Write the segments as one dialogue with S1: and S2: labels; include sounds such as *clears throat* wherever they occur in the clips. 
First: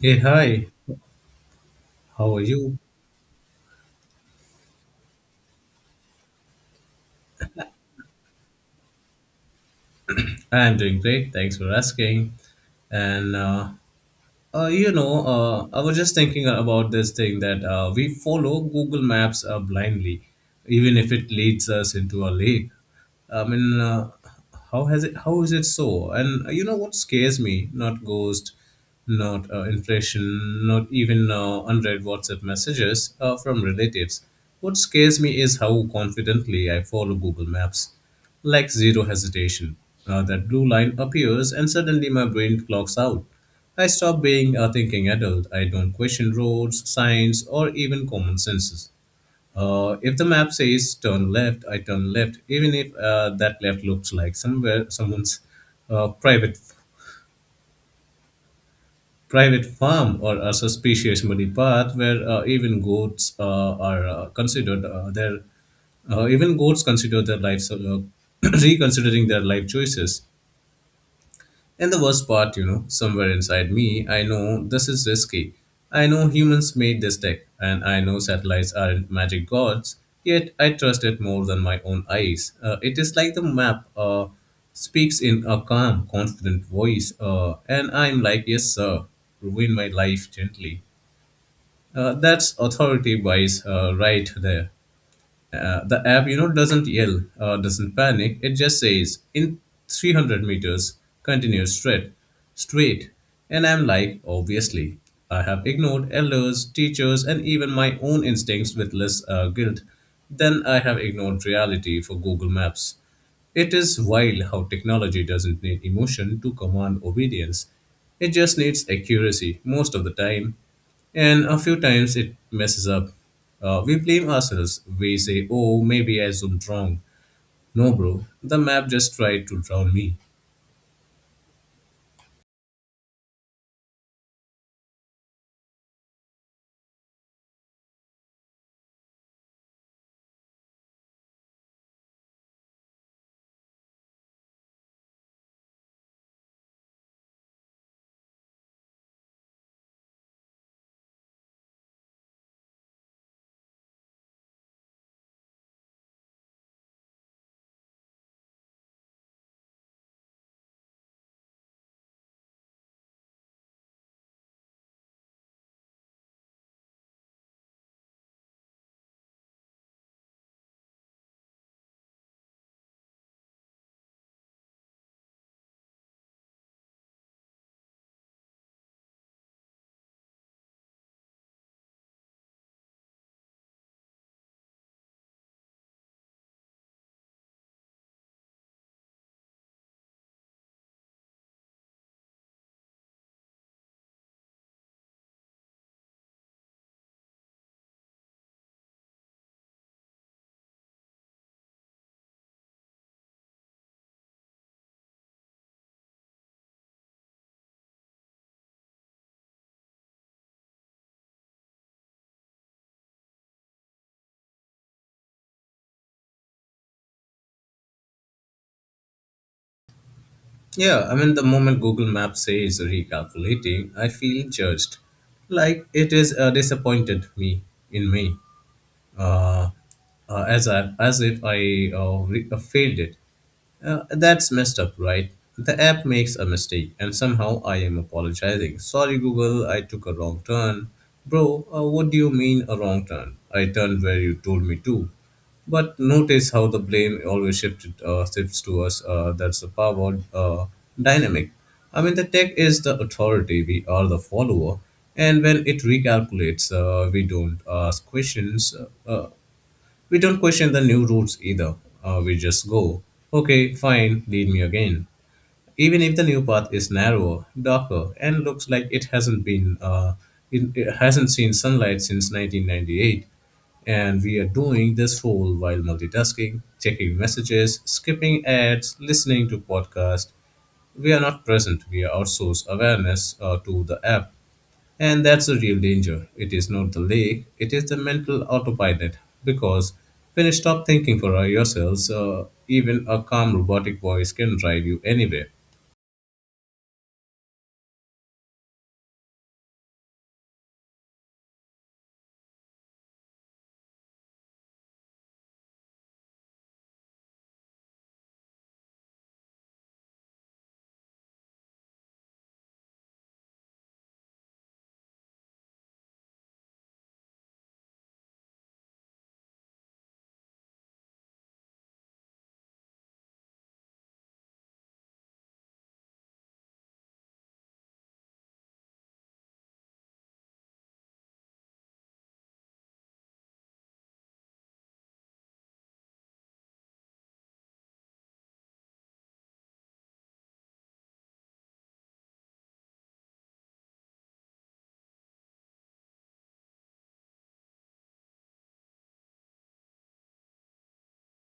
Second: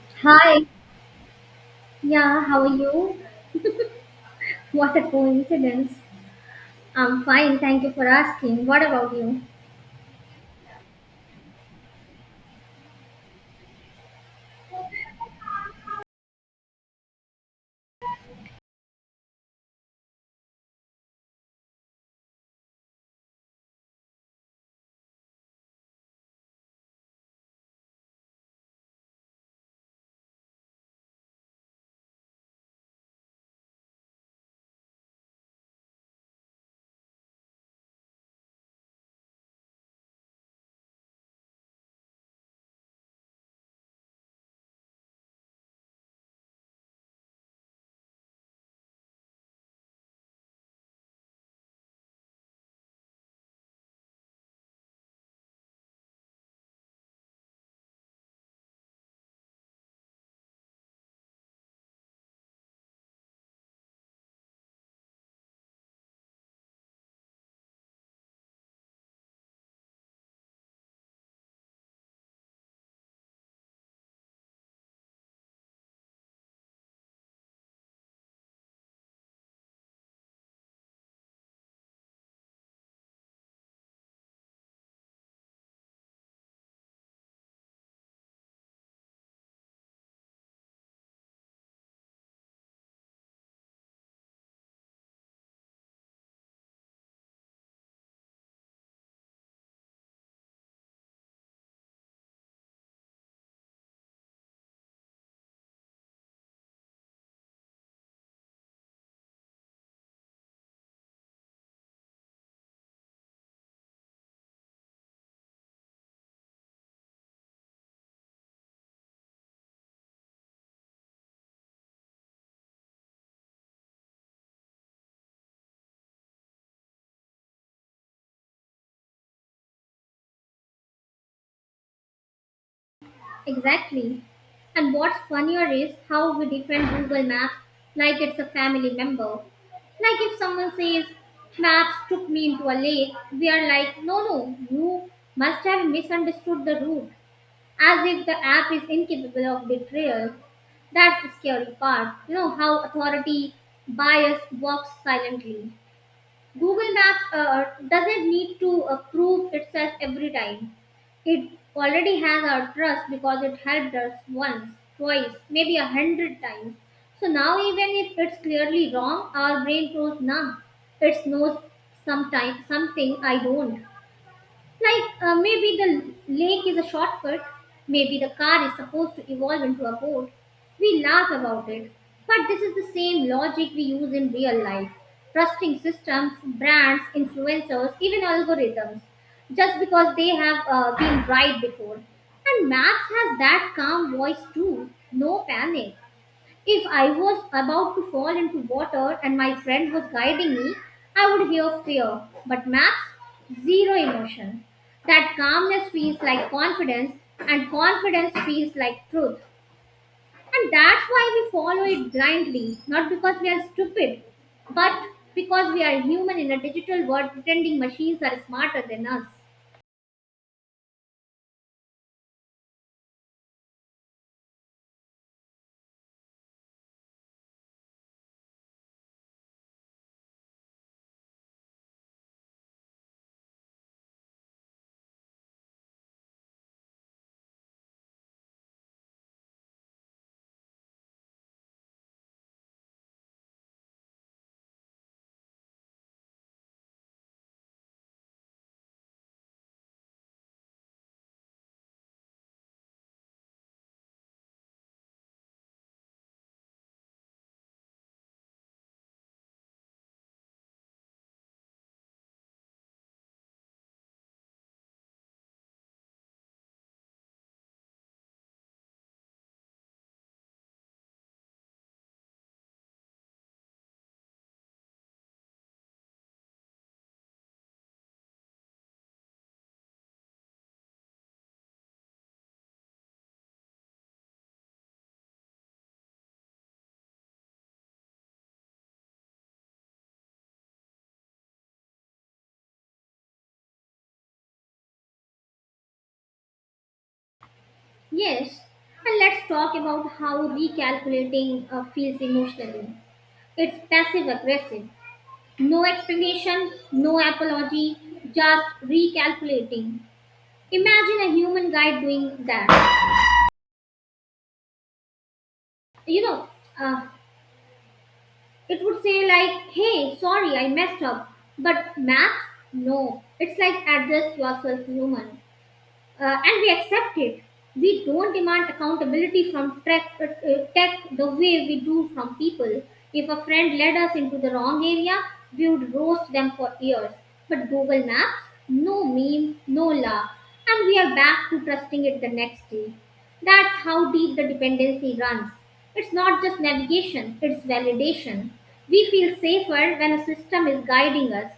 S1: Hey,
S2: Hi,
S1: hi, how are
S2: yeah, how are
S1: you?
S2: you? What a coincidence. I'm fine, thank you for asking. What about you?
S1: I'm doing great, thanks for asking. And, uh, I was just thinking about this thing that we follow Google Maps blindly, even if it leads us into a lake. I mean, uh, how has it? How is it so? And you know what scares me? Not ghost, not inflation, not even unread WhatsApp messages from relatives. What scares me is how confidently I follow Google Maps, like zero hesitation. That blue line appears, and suddenly my brain clocks out. I stop being a thinking adult. I don't question roads, signs, or even common senses. If the map says turn left, I turn left, even if that left looks like somewhere someone's uh, private private farm or a suspicious muddy path where even goats are considered their even goats consider their lives, *clears throat* reconsidering their life choices. And the worst part, you know, somewhere inside me, I know this is risky. I know humans made this tech, and I know satellites aren't magic gods, yet I trust it more than my own eyes. It is like the map speaks in a calm, confident voice, and I'm like, yes, sir, ruin my life gently. That's authority bias right there. The app, you know, doesn't yell, doesn't panic. It just says, in 300 meters, continue straight, straight. And I'm like, obviously, I have ignored elders, teachers, and even my own instincts with less guilt than I have ignored reality for Google Maps. It is wild how technology doesn't need emotion to command obedience. It just needs accuracy most of the time. And a few times it messes up. We blame ourselves. We say, oh, maybe I zoomed wrong. No, bro, the map just tried to drown me.
S2: Exactly. And what's funnier is how we defend Google Maps like it's a family member. Like if someone says, Maps took me into a lake, we are like, no, no, you must have misunderstood the route, as if the app is incapable of betrayal. That's the scary part. You know how authority bias works silently. Google Maps doesn't need to prove itself every time. It already has our trust because it helped us once, twice, maybe a hundred times. So now, even if it's clearly wrong, our brain goes numb. It knows sometime, something I don't. Like maybe the lake is a shortcut, maybe the car is supposed to evolve into a boat. We laugh about it, but this is the same logic we use in real life. Trusting systems, brands, influencers, even algorithms, just because they have been right before. And maps has that calm voice too, no panic. If I was about to fall into water and my friend was guiding me, I would hear fear. But maps, zero emotion. That calmness feels like confidence, and confidence feels like truth. And that's why we follow it blindly, not because we are stupid, but because we are human in a digital world pretending machines are smarter than us.
S1: Yeah, I mean, the moment Google Maps says recalculating, I feel judged. Like it is disappointed me in me, uh, as, I, as if I re- failed it. That's messed up, right? The app makes a mistake, and somehow I am apologizing. Sorry, Google, I took a wrong turn. Bro, what do you mean a wrong turn? I turned where you told me to. But notice how the blame always shifts to us. That's the power dynamic. I mean, the tech is the authority, we are the follower. And when it recalculates, we don't ask questions. Uh, uh, we don't question the new rules either. We just go, okay, fine, lead me again. Even if the new path is narrower, darker, and looks like it hasn't seen sunlight since 1998, and we are doing this whole while multitasking, checking messages, skipping ads, listening to podcasts. We are not present. We outsource awareness to the app, and that's the real danger. It is not the lake, it is the mental autopilot. Because when you stop thinking for yourselves, even a calm robotic voice can drive you anywhere.
S2: Yes, and let's talk about how recalculating feels emotionally. It's passive aggressive. No explanation, no apology, just recalculating. Imagine a human guide doing that. You know, uh, it would say, like, hey, sorry, I messed up. But maths? No. It's like, address yourself, human. And we accept it. We don't demand accountability from tech the way we do from people. If a friend led us into the wrong area, we would roast them for years. But Google Maps, no meme, no laugh, and we are back to trusting it the next day. That's how deep the dependency runs. It's not just navigation, it's validation. We feel safer when a system is guiding us,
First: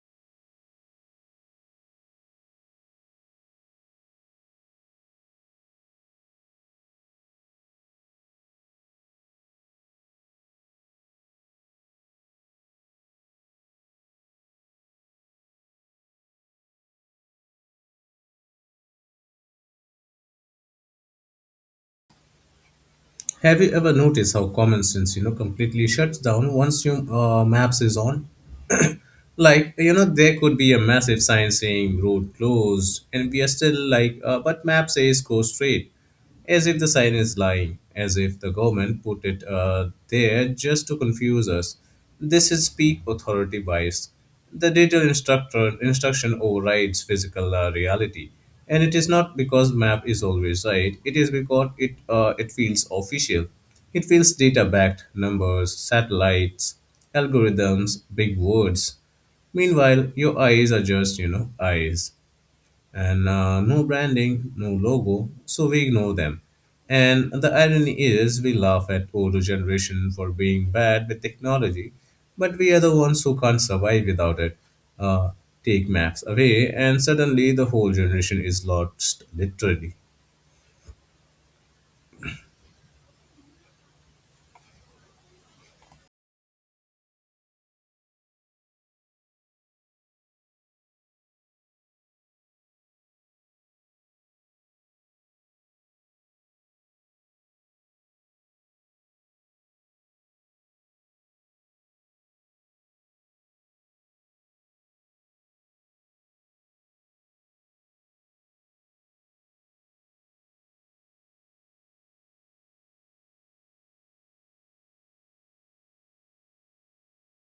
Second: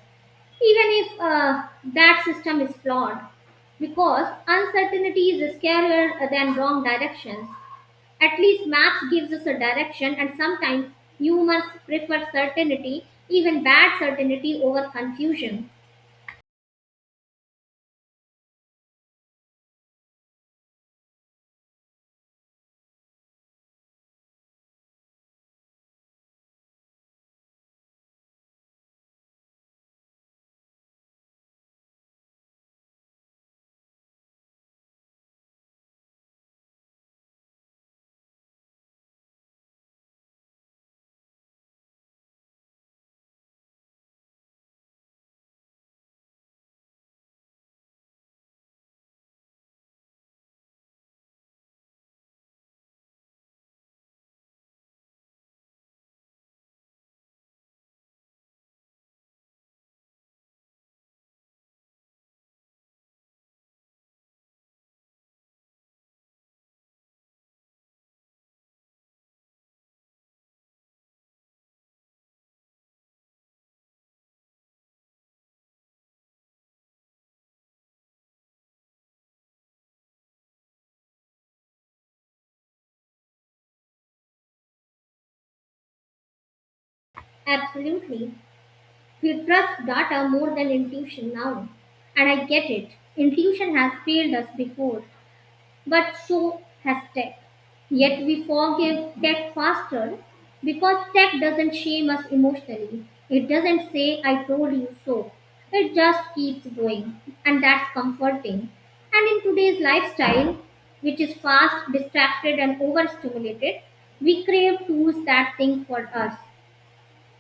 S2: even if that system is flawed, because uncertainty is scarier than wrong directions. At least maps gives us a direction, and sometimes humans prefer certainty, even bad certainty, over confusion.
S1: Have you ever noticed how common sense, you know, completely shuts down once your maps is on? Like, you know, there could be a massive sign saying road closed, and we are still like, but map says go straight, as if the sign is lying, as if the government put it there just to confuse us. This is peak authority bias. The digital instructor instruction overrides physical reality, and it is not because map is always right. It is because it feels official. It feels data backed, numbers, satellites, algorithms, big words. Meanwhile, your eyes are just, you know, eyes. And no branding, no logo, so we ignore them. And the irony is, we laugh at older generation for being bad with technology, but we are the ones who can't survive without it. Uh, Take maps away, and suddenly the whole generation is lost, literally.
S2: Absolutely, we trust data more than intuition now, and I get it. Intuition has failed us before. But so has tech. Yet we forgive tech faster because tech doesn't shame us emotionally. It doesn't say, I told you so. It just keeps going, and that's comforting. And in today's lifestyle, which is fast, distracted, and overstimulated, we crave tools that think for us.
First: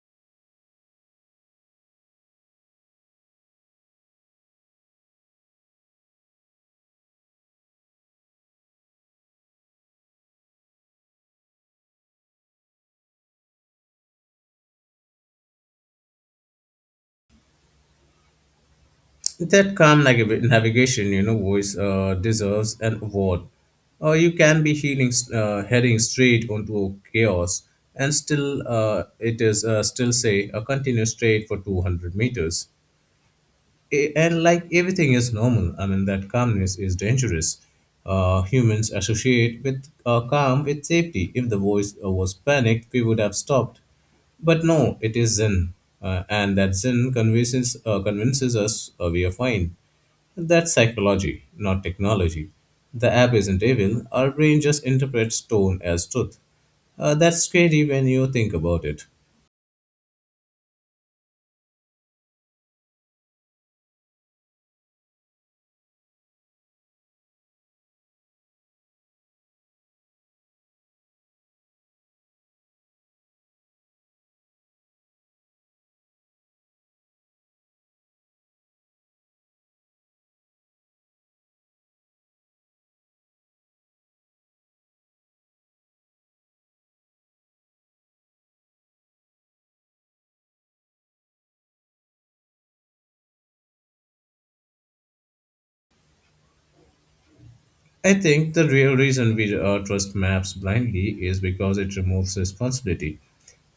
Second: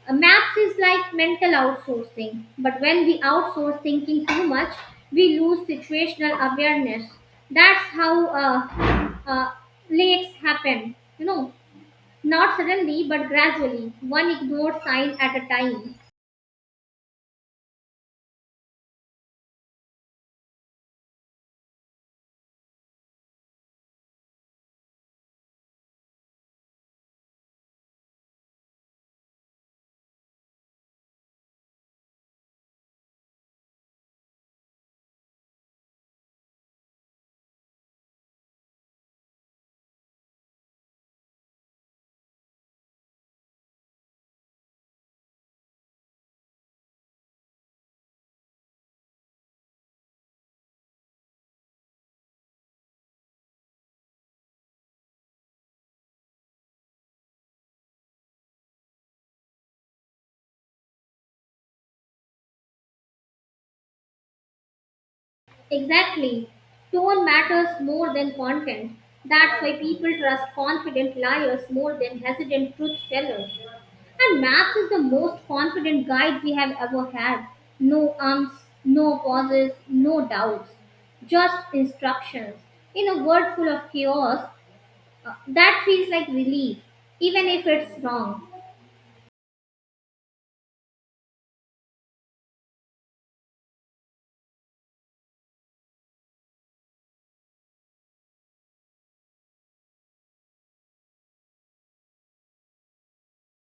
S2: Maths is like mental outsourcing, but when we outsource thinking too much, we lose situational awareness. That's how lakes happen, you know, not suddenly but gradually, one ignored sign at a time.
S1: That calm navigation, you know, voice deserves an award. Or you can be heading straight onto chaos, and still it is still say a continue straight for 200 meters. And like everything is normal. I mean that calmness is dangerous. Humans associate with calm with safety. If the voice was panicked, we would have stopped. But no, it is Zen, and that Zen convinces us we are fine. That's psychology, not technology. The app isn't evil, our brain just interprets tone as truth. That's scary when you think about it.
S2: Exactly. Tone matters more than content. That's why people trust confident liars more than hesitant truth tellers. And Maps is the most confident guide we have ever had. No ums, no pauses, no doubts, just instructions. In a world full of chaos, that feels like relief, even if it's wrong.
S1: I think the real reason we trust maps blindly is because it removes responsibility.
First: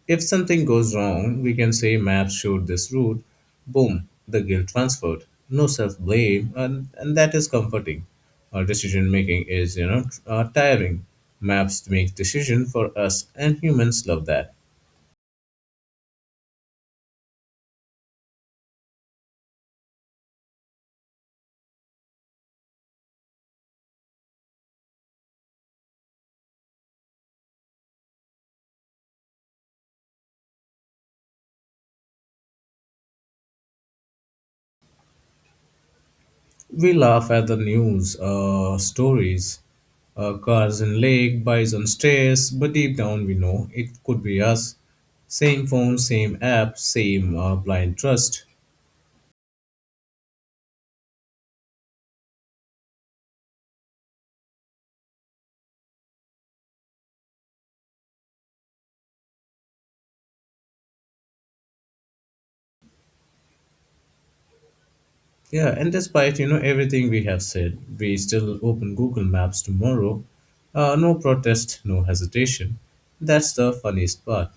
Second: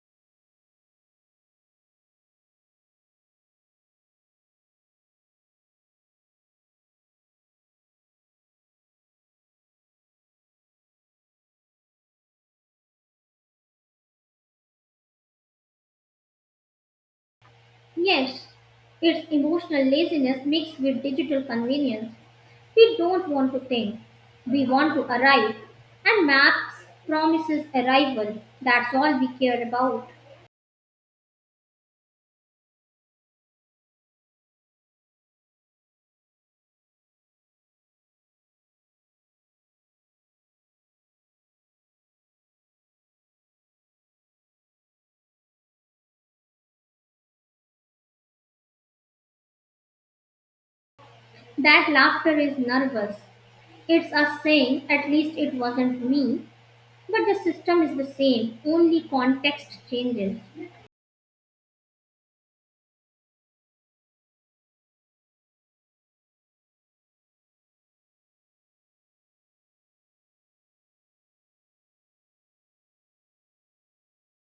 S1: If something goes wrong, we can say maps showed this route, boom, the guilt transferred. No self blame, and that is comforting. Our decision making is, you know, tiring. Maps make decision for us, and humans love that.
S2: Yes, it's emotional laziness mixed with digital convenience. We don't want to think, we want to arrive. And maps promises arrival. That's all we care about.
S1: We laugh at the news stories. Cars in lake, bison stairs, but deep down we know it could be us. Same phone, same app, same blind trust.
S2: That laughter is nervous. It's us saying, at least it wasn't me. But the system is the same, only context changes.
S1: Yeah, and despite you know everything we have said, we still open Google Maps tomorrow. No protest, no hesitation. That's the funniest part.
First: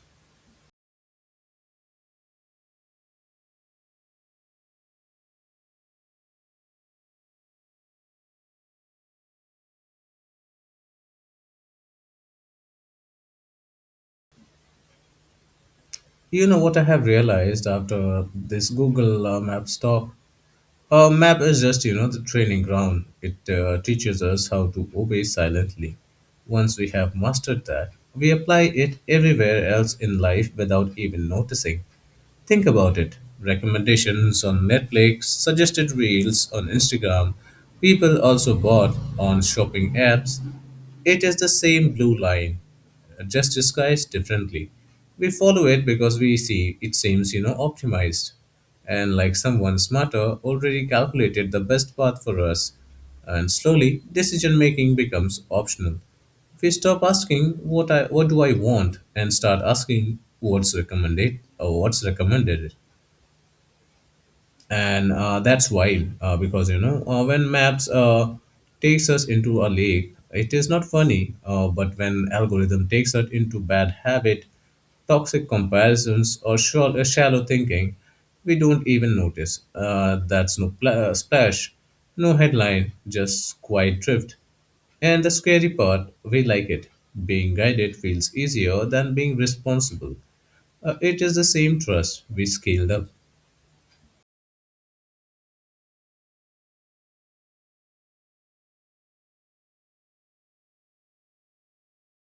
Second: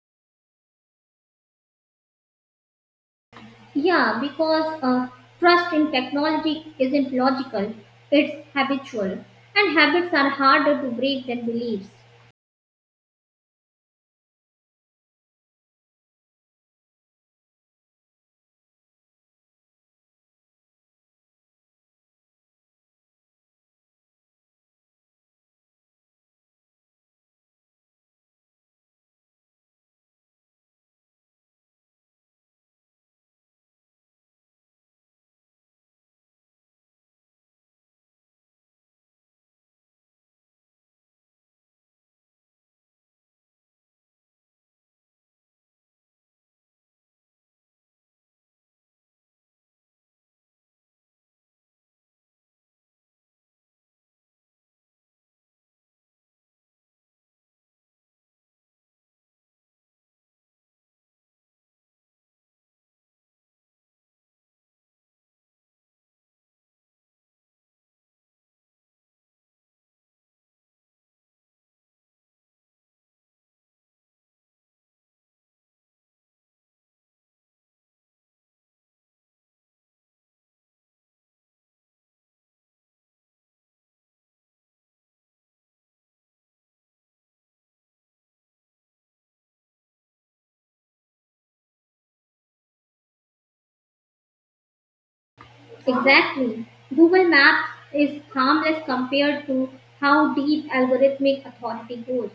S2: Yeah, because trust in technology isn't logical, it's habitual. And habits are harder to break than beliefs.
S1: You know what I have realized after this Google Maps talk? A map is just, you know, the training ground. It teaches us how to obey silently. Once we have mastered that, we apply it everywhere else in life without even noticing. Think about it. Recommendations on Netflix, suggested reels on Instagram, people also bought on shopping apps. It is the same blue line, just disguised differently. We follow it because we see it seems, you know, optimized. And like someone smarter already calculated the best path for us. And slowly, decision making becomes optional. If we stop asking what do I want and start asking what's recommended, and that's wild because you know when maps takes us into a lake, it is not funny, but when algorithm takes us into bad habit, toxic comparisons, or shallow thinking, we don't even notice. That's no splash, no headline, just quiet drift, and the scary part, we like it. Being guided feels easier than being responsible. It is the same trust we scaled up.
S2: Exactly. Google Maps is harmless compared to how deep algorithmic authority goes.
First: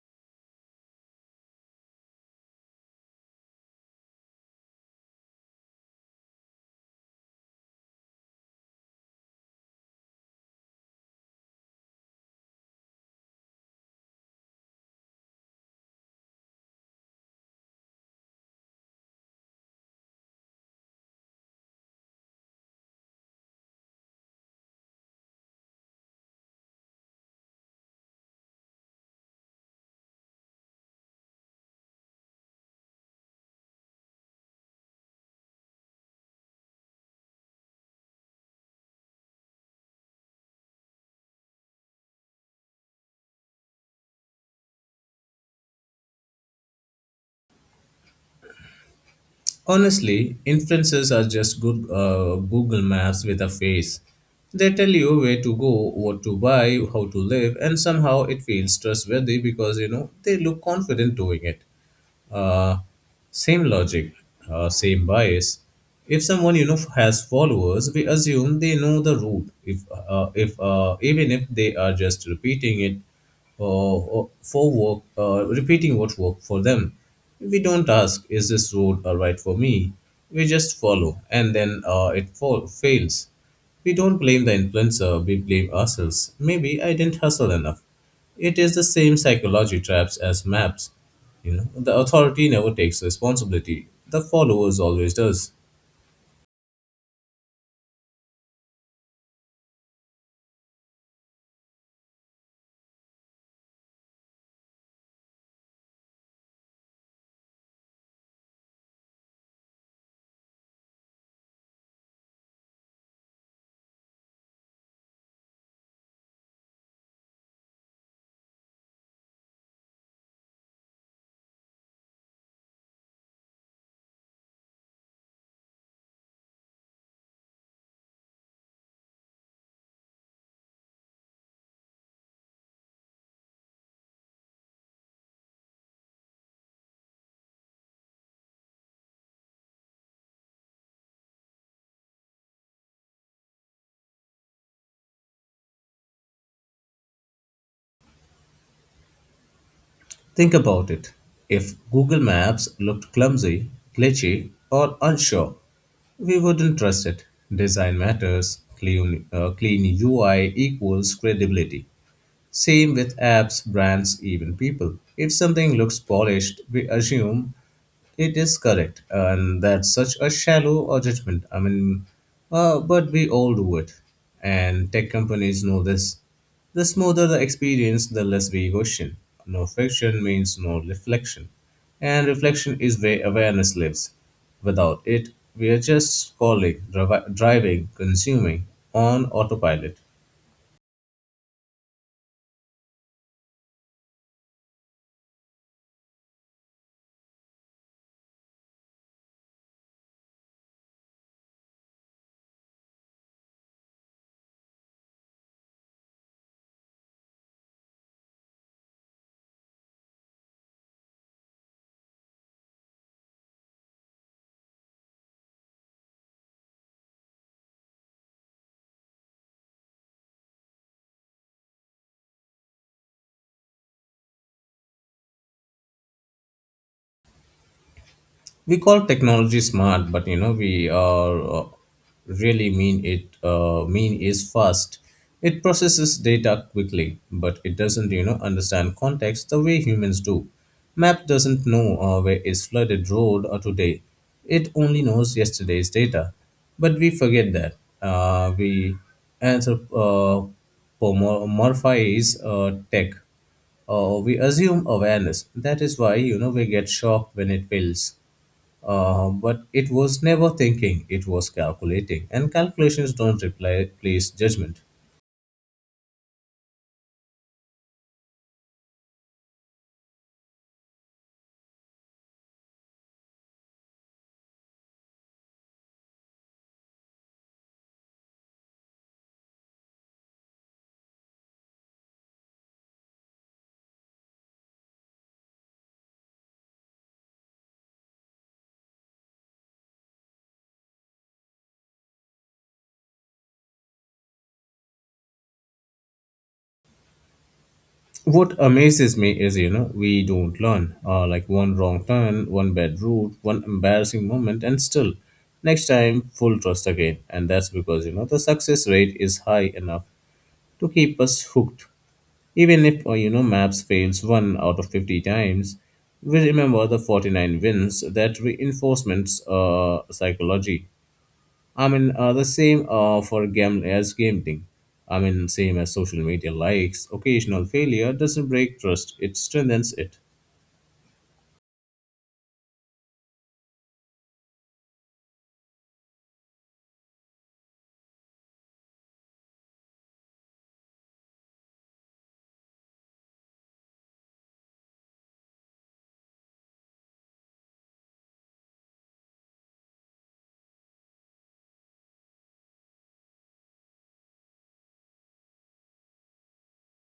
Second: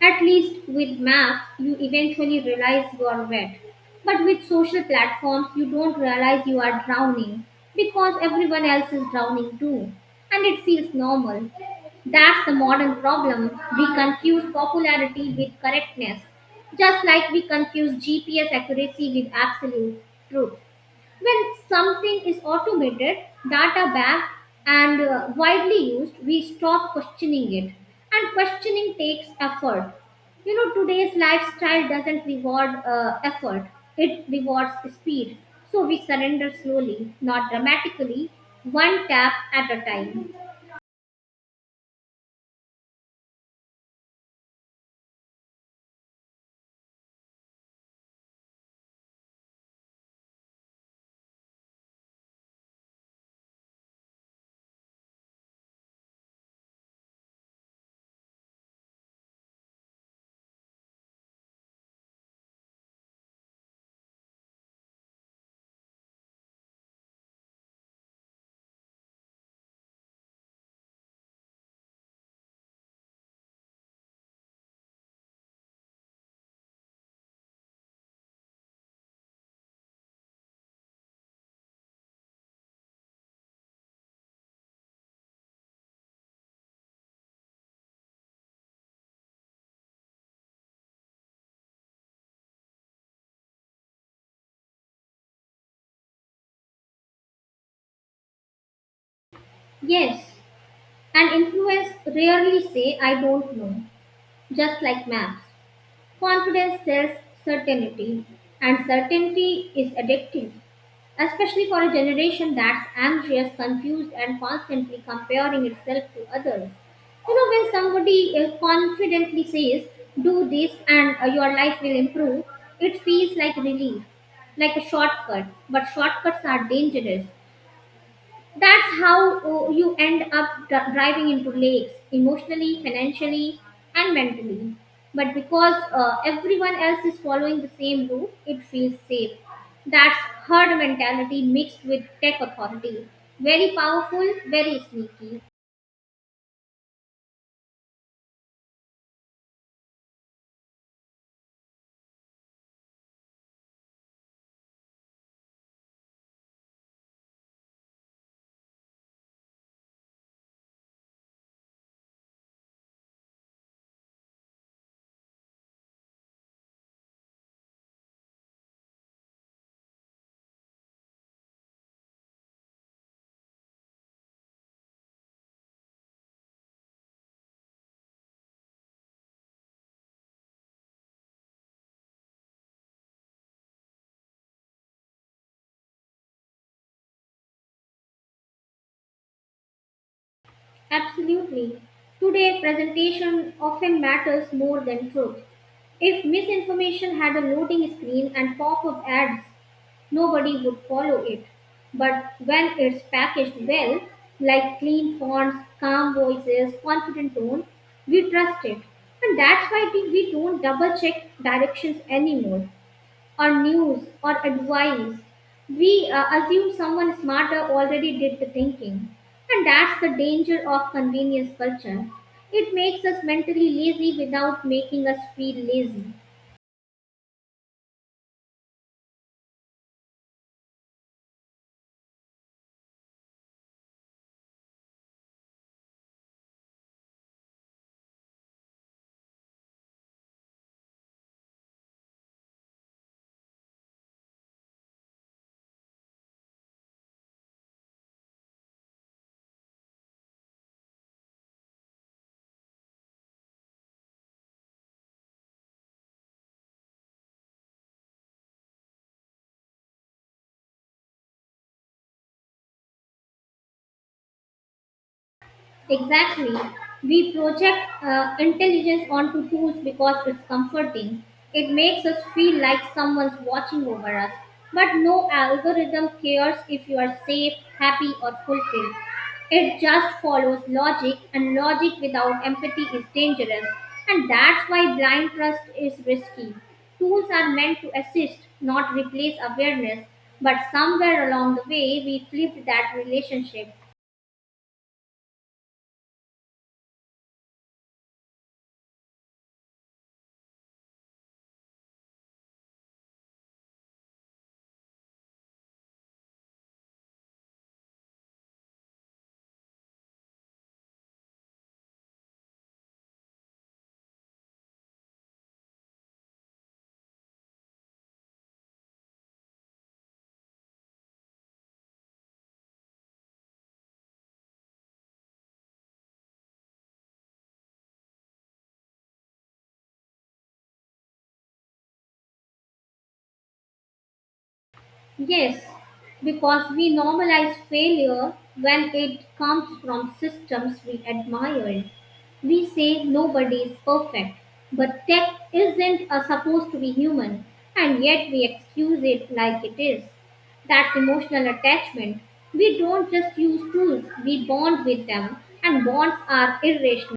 S2: At least with maps, you eventually realize you are wet. But with social platforms, you don't realize you are drowning because everyone else is drowning too. And it feels normal. That's the modern problem. We confuse popularity with correctness, just like we confuse GPS accuracy with absolute truth. When something is automated, data backed, and widely used, we stop questioning it. And questioning takes effort. You know, today's lifestyle doesn't reward effort, it rewards speed. So we surrender slowly, not dramatically, one tap at a time.
S1: Honestly, influencers are just good Google Maps with a face. They tell you where to go, what to buy, how to live, and somehow it feels trustworthy because you know they look confident doing it, uh, same logic, same bias. If someone you know has followers, we assume they know the route. If Even if they are just repeating it for work, repeating what worked for them, we don't ask is this road right for me. We just follow, and then it fails. We don't blame the influencer, we blame ourselves. Maybe I didn't hustle enough. It is the same psychology traps as maps. You know, the authority never takes responsibility. The followers always does.
S2: Yes, an influence rarely say, I don't know, just like maps. Confidence sells certainty, and certainty is addictive, especially for a generation that's anxious, confused, and constantly comparing itself to others. You know, when somebody confidently says, do this and your life will improve, it feels like relief, like a shortcut. But shortcuts are dangerous. That's how, oh, you end up driving into lakes emotionally, financially, and mentally. But because everyone else is following the same route, it feels safe. That's herd mentality mixed with tech authority. Very powerful, very sneaky.
S1: Think about it. If Google Maps looked clumsy, glitchy, or unsure, we wouldn't trust it. Design matters. Clean UI equals credibility. Same with apps, brands, even people. If something looks polished, we assume it is correct, and that's such a shallow judgment. I mean, but we all do it, and tech companies know this. The smoother the experience, the less we question. No friction means no reflection, and reflection is where awareness lives. Without it, we are just scrolling, driving, consuming on autopilot.
S2: Absolutely. Today, presentation often matters more than truth. If misinformation had a loading screen and pop up ads, nobody would follow it. But when it's packaged well, like clean fonts, calm voices, confident tone, we trust it. And that's why we don't double check directions anymore, or news, or advice. We assume someone smarter already did the thinking. And that's the danger of convenience culture. It makes us mentally lazy without making us feel lazy.
S1: We call technology smart, but you know we are really mean it mean is fast. It processes data quickly, but it doesn't, you know, understand context the way humans do. Map doesn't know where is flooded road or today, it only knows yesterday's data, but we forget that. We anthropomorphize tech. We assume awareness, that is why, you know, we get shocked when it fails. But it was never thinking, it was calculating. And calculations don't replace judgment.
S2: Exactly. We project intelligence onto tools because it's comforting. It makes us feel like someone's watching over us. But no algorithm cares if you are safe, happy, or fulfilled. It just follows logic, and logic without empathy is dangerous. And that's why blind trust is risky. Tools are meant to assist, not replace awareness. But somewhere along the way, we flipped that relationship.
S1: What amazes me is, you know, we don't learn. Like one wrong turn, one bad route, one embarrassing moment, and still, next time, full trust again. And that's because, you know, the success rate is high enough to keep us hooked. Even if, you know, maps fails one out of 50 times, we remember the 49 wins, that reinforcements psychology. I mean, the same for gam as gambling. I mean, same as social media likes. Occasional failure doesn't break trust; it strengthens it.
S2: Yes, because we normalize failure when it comes from systems we admire. We say nobody is perfect, but tech isn't supposed to be human, and yet we excuse it like it is. That's emotional attachment. We don't just use tools, we bond with them, and bonds are irrational.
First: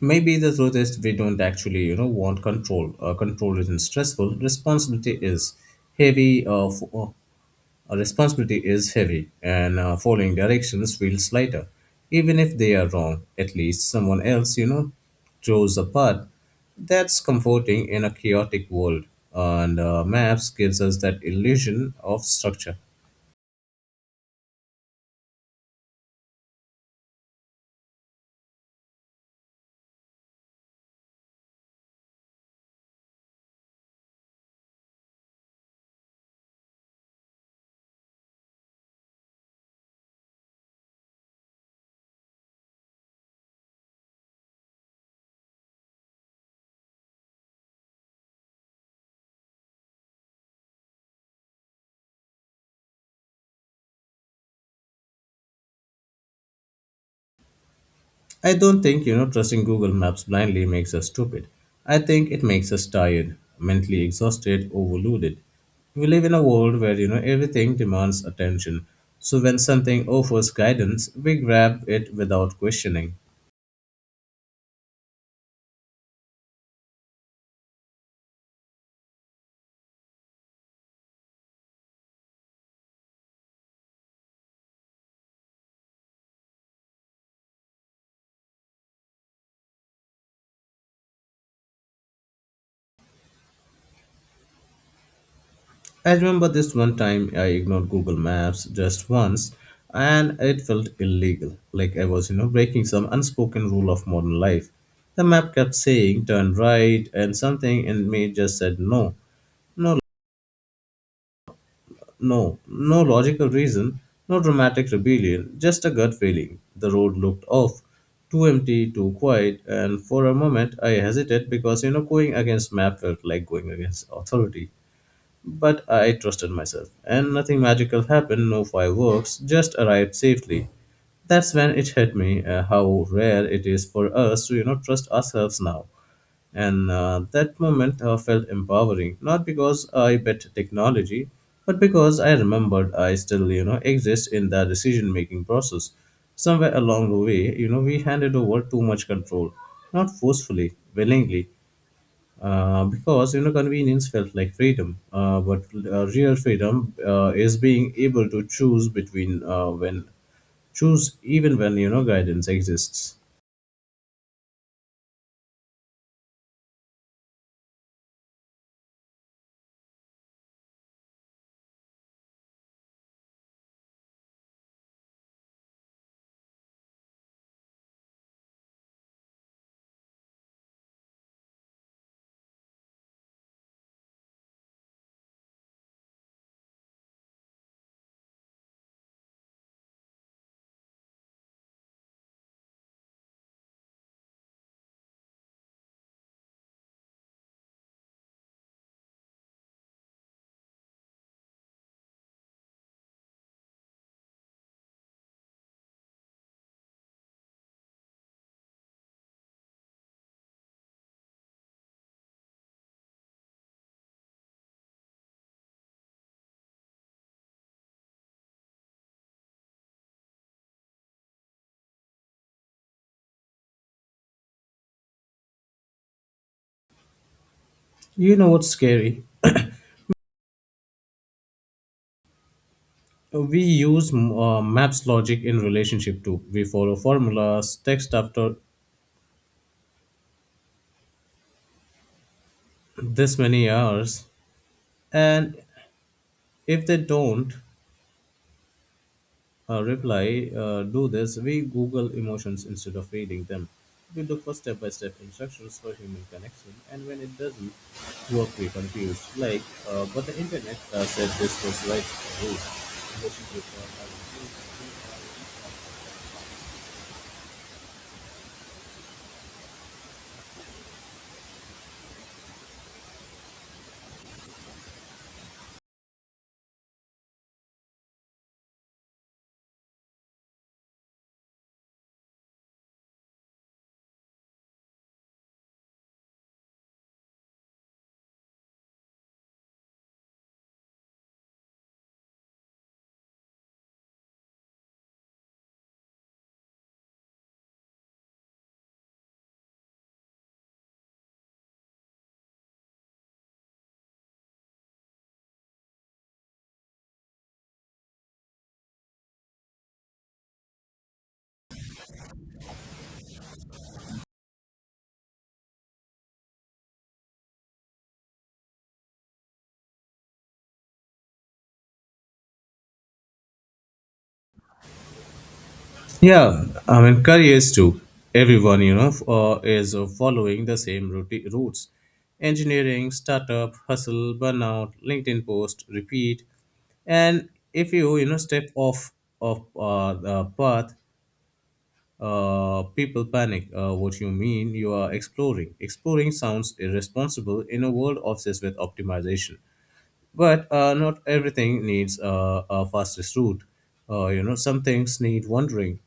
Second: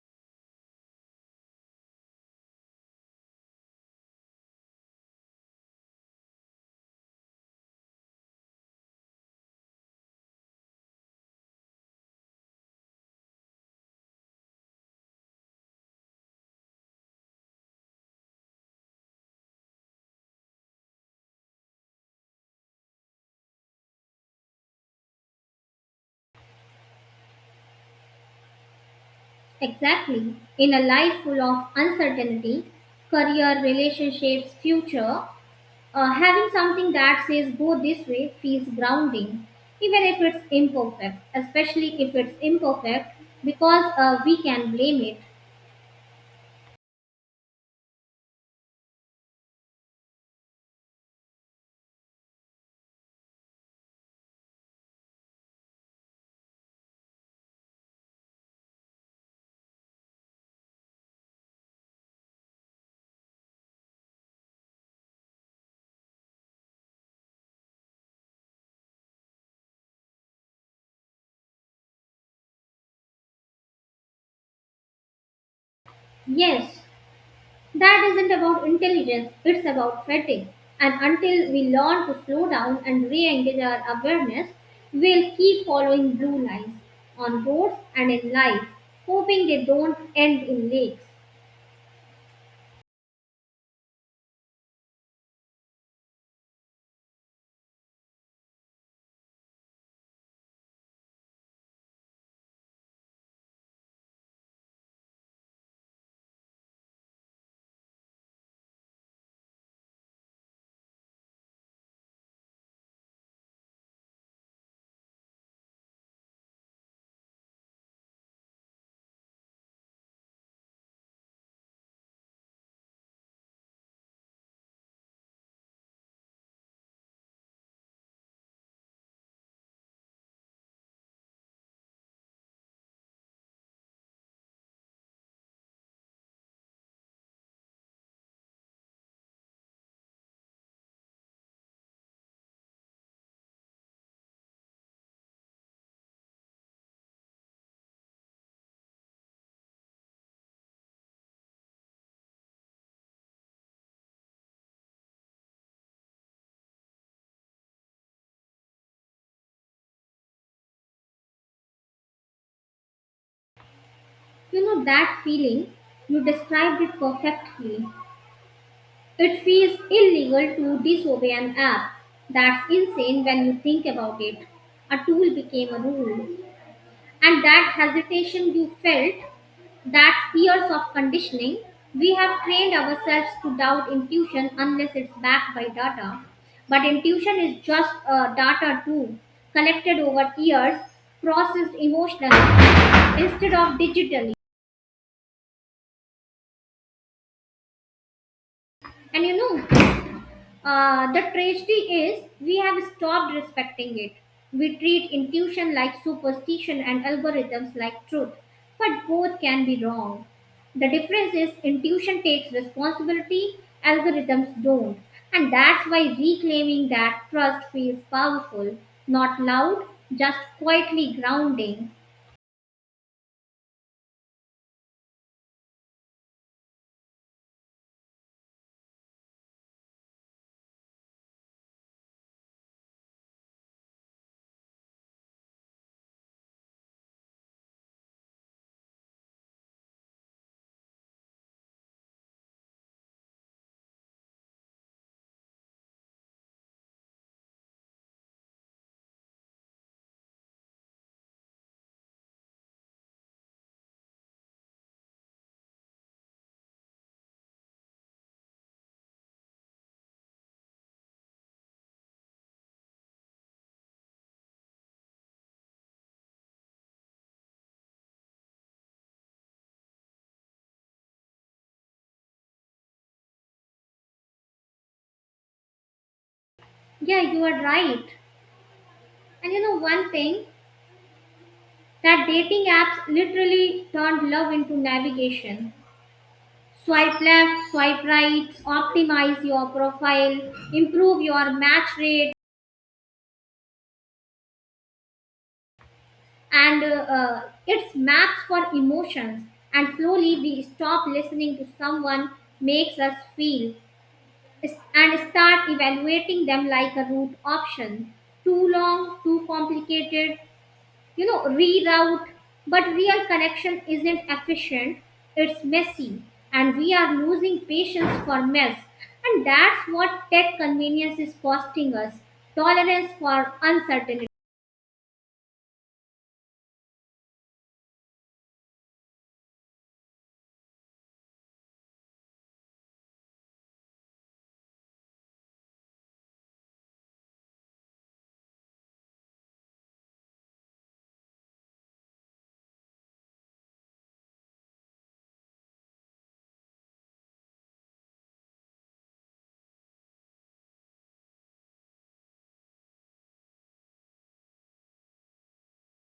S1: Maybe the truth is we don't actually, you know, want control. Control isn't stressful. Responsibility is heavy. F- Our responsibility is heavy, and following directions feels lighter. Even if they are wrong, at least someone else, chose the path. That's comforting in a chaotic world, and maps gives us that illusion of structure.
S2: Exactly. In a life full of uncertainty, career, relationships, future, having something that says go this way feels grounding, even if it's imperfect, especially if it's imperfect, because we can blame it.
S1: I don't think, trusting Google Maps blindly makes us stupid. I think it makes us tired, mentally exhausted, overloaded. We live in a world where, everything demands attention. So when something offers guidance, we grab it without questioning.
S2: Yes, that isn't about intelligence, it's about fatigue. And until we learn to slow down and re engage our awareness, we'll keep following blue lines on roads and in life, hoping they don't end in lakes.
S1: I remember this one time I ignored Google Maps just once and it felt illegal, like I was, breaking some unspoken rule of modern life. The map kept saying turn right and something in me just said no. No. No, no logical reason, no dramatic rebellion, just a gut feeling. The road looked off, too empty, too quiet, and for a moment I hesitated because you know going against map felt like going against authority. But I trusted myself, and nothing magical happened, no fireworks, just arrived safely. That's when it hit me, how rare it is for us to you know trust ourselves now. And that moment felt empowering, not because I bet technology, but because I remembered I still, exist in the decision-making process. Somewhere along the way, we handed over too much control, not forcefully, willingly, because convenience felt like freedom. But Real freedom is being able to choose between when choose even when you know guidance exists.
S2: You know that feeling? You described it perfectly. It feels illegal to disobey an app. That's insane when you think about it. A tool became a rule. And that hesitation you felt, that years of conditioning, we have trained ourselves to doubt intuition unless it's backed by data. But intuition is just a data too, collected over years, processed emotionally instead of digitally. And you know, the tragedy is we have stopped respecting it. We treat intuition like superstition and algorithms like truth, but both can be wrong. The difference is intuition takes responsibility, algorithms don't. And that's why reclaiming that trust feels powerful, not loud, just quietly grounding.
S1: You know what's scary? We use maps logic in relationship too. We follow formulas, text after this many hours, and if they don't reply, do this, we Google emotions instead of reading them. We look for step by step instructions for human connection, and when it doesn't work, we confused. Like, but the internet said this was right. Oh.
S2: Yeah, you are right. And you know one thing, that dating apps literally turned love into navigation. Swipe left, swipe right, optimize your profile, improve your match rate, and it's maps for emotions. And slowly we stop listening to someone makes us feel and start evaluating them like a route option. Too long, too complicated, you know, reroute. But real connection isn't efficient, it's messy, and we are losing patience for mess, and that's what tech convenience is costing us: tolerance for uncertainty.
S1: Yeah, I mean, careers too. Everyone, is following the same routes. Engineering, startup, hustle, burnout, LinkedIn post, repeat. And if you, step off of the path, people panic. What you mean you are exploring. Exploring sounds irresponsible in a world obsessed with optimization. But not everything needs a fastest route. You know, some things need wandering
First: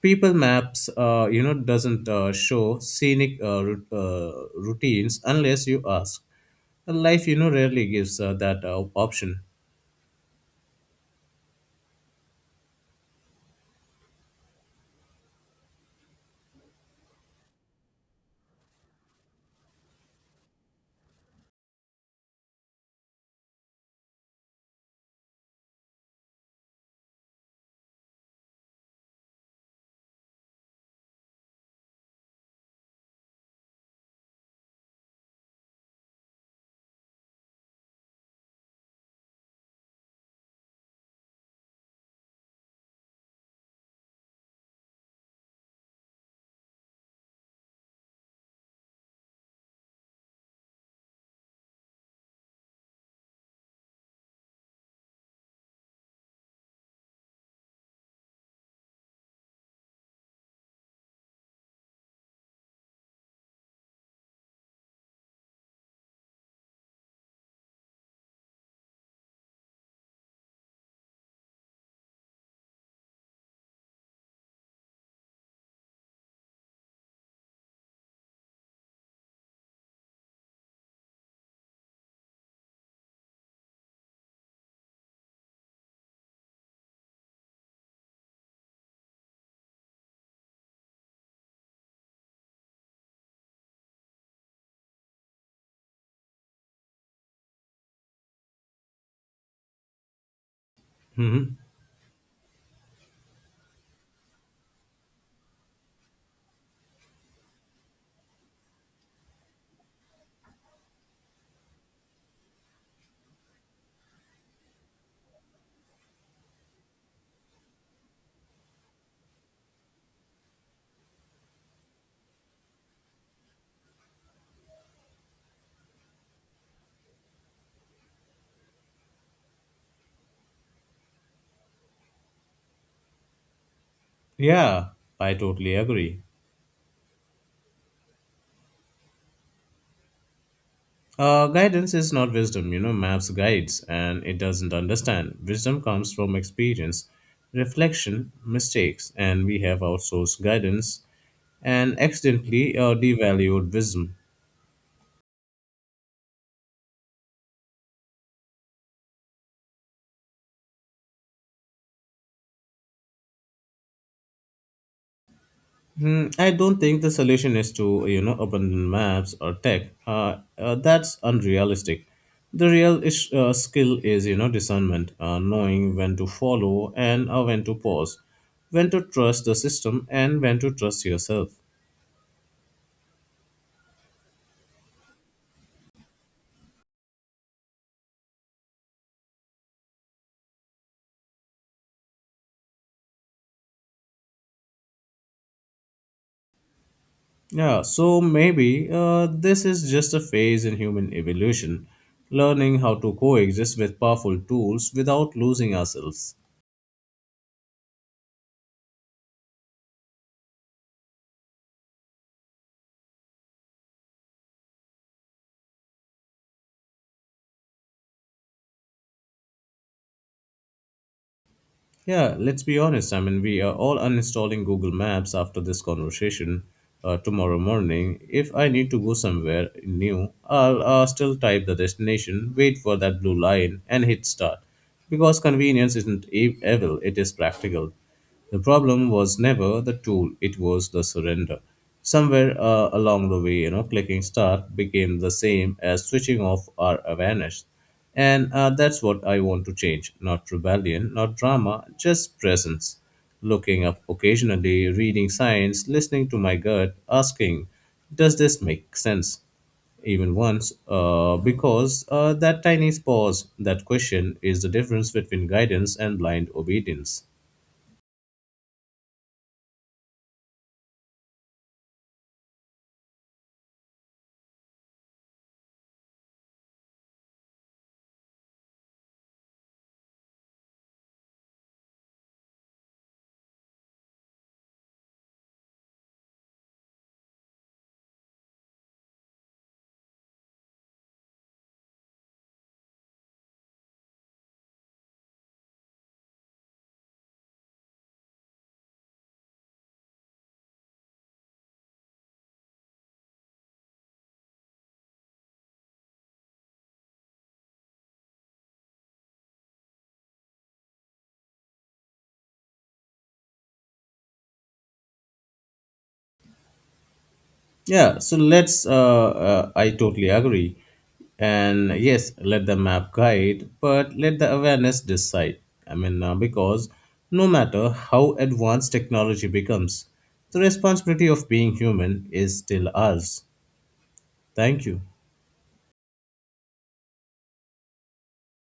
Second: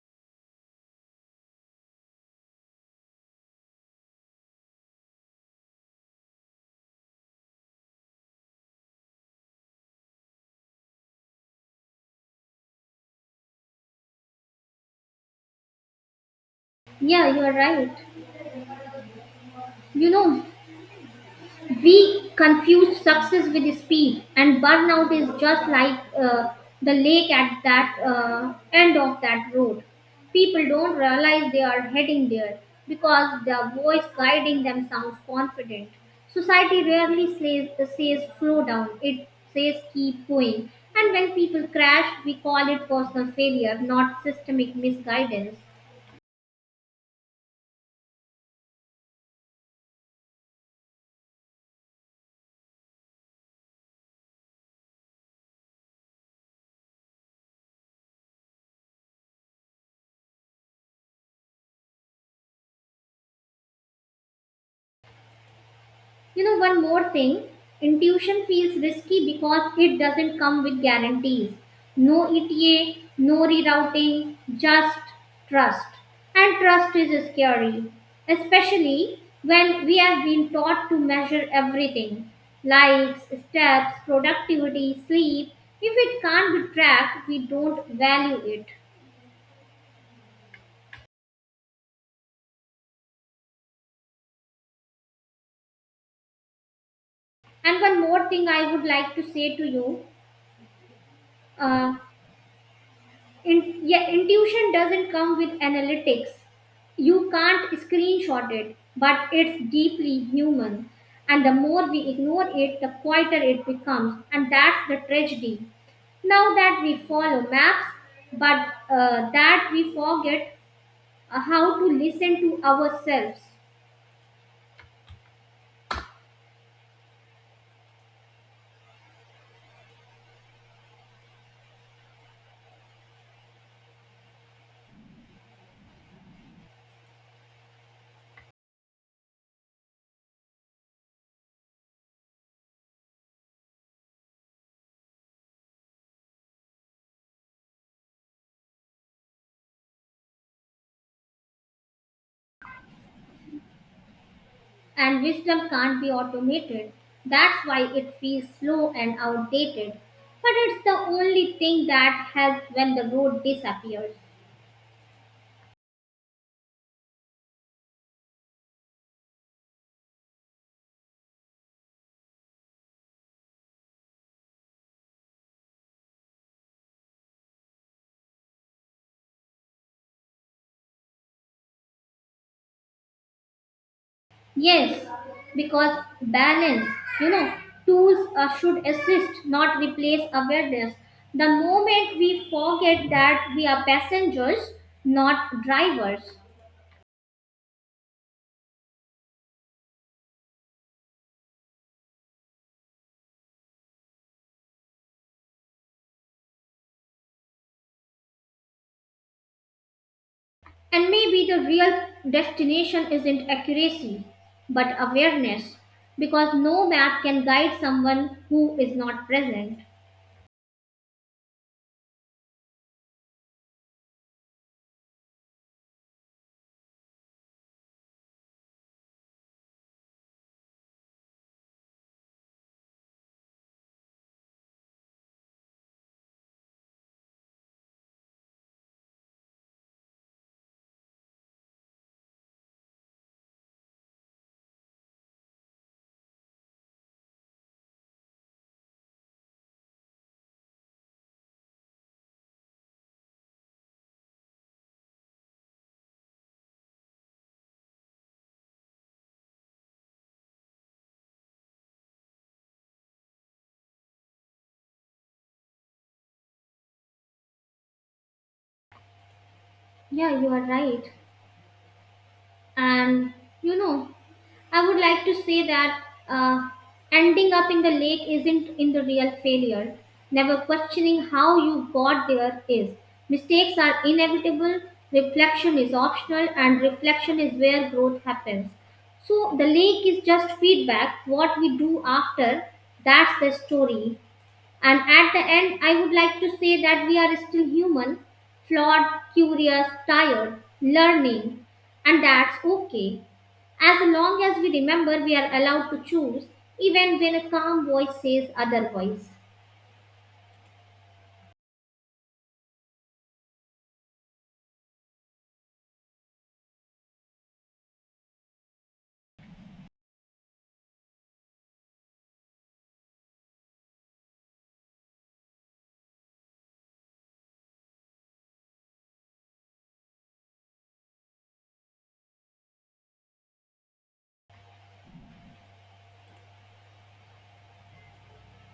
S1: people maps you know doesn't show scenic routines unless you ask. And life you know rarely gives that option.
S2: Yeah, you're right. You know, we confuse success with speed, and burnout is just like the lake at that end of that road. People don't realize they are heading there because the voice guiding them sounds confident. Society rarely says, slow down, it says keep going. And when people crash, we call it personal failure, not systemic misguidance. You know, one more thing, intuition feels risky because it doesn't come with guarantees. No ETA, no rerouting, just trust. And trust is scary, especially when we have been taught to measure everything: likes, steps, productivity, sleep. If it can't be tracked, we don't value it. And one more thing I would like to say to you.
S1: Hmm,
S2: uh, yeah, intuition doesn't come with analytics. You can't screenshot it, but it's deeply human. And the more we ignore it, the quieter it becomes. And that's the tragedy. Now that we follow maps, but that we forget how to listen to ourselves.
S1: yeah, I totally agree. Guidance is not wisdom you know maps guides and it doesn't understand wisdom comes from experience, reflection, mistakes, and we have outsourced guidance and accidentally devalued wisdom.
S2: And wisdom can't be automated. That's why it feels slow and outdated. But it's the only thing that helps when the road disappears.
S1: Hmm, I don't think the solution is to you know abandon maps or tech. That's unrealistic. The real skill is you know discernment, knowing when to follow and when to pause, when to trust the system and when to trust yourself.
S2: Yes, because balance, you know, tools should assist, not replace awareness. The moment we forget that we are passengers, not drivers,
S1: Yeah, so maybe this is just a phase in human evolution, learning how to coexist with powerful tools without losing ourselves.
S2: and maybe the real destination isn't accuracy, but awareness, because no map can guide someone who is not present.
S1: Yeah, let's be honest. I mean, we are all uninstalling Google Maps after this conversation tomorrow morning. If I need to go somewhere new, I'll still type the destination, wait for that blue line, and hit start. Because convenience isn't evil, it is practical. The problem was never the tool, it was the surrender. Somewhere along the way, clicking start became the same as switching off our awareness. And that's what I want to change. Not rebellion, not drama, just presence. Looking up occasionally, reading signs, listening to my gut, asking, does this make sense? Even once because that tiny pause, that question, is the difference between guidance and blind obedience.
S2: Yeah, you are right. And you know, I would like to say that, uh, ending up in the lake isn't in the real failure, never questioning how you got there is. Mistakes are inevitable, reflection is optional, and reflection is where growth happens. So the lake is just feedback. What we do after, that's the story. And at the end, I would like to say that we are still human, flawed, curious, tired, learning, and that's okay. As long as we remember we are allowed to choose, even when a calm voice says otherwise.
S1: Yeah, so I totally agree. And yes, let the map guide, but let the awareness decide. I mean, because no matter how advanced technology becomes, the responsibility of being human is still ours. Thank you.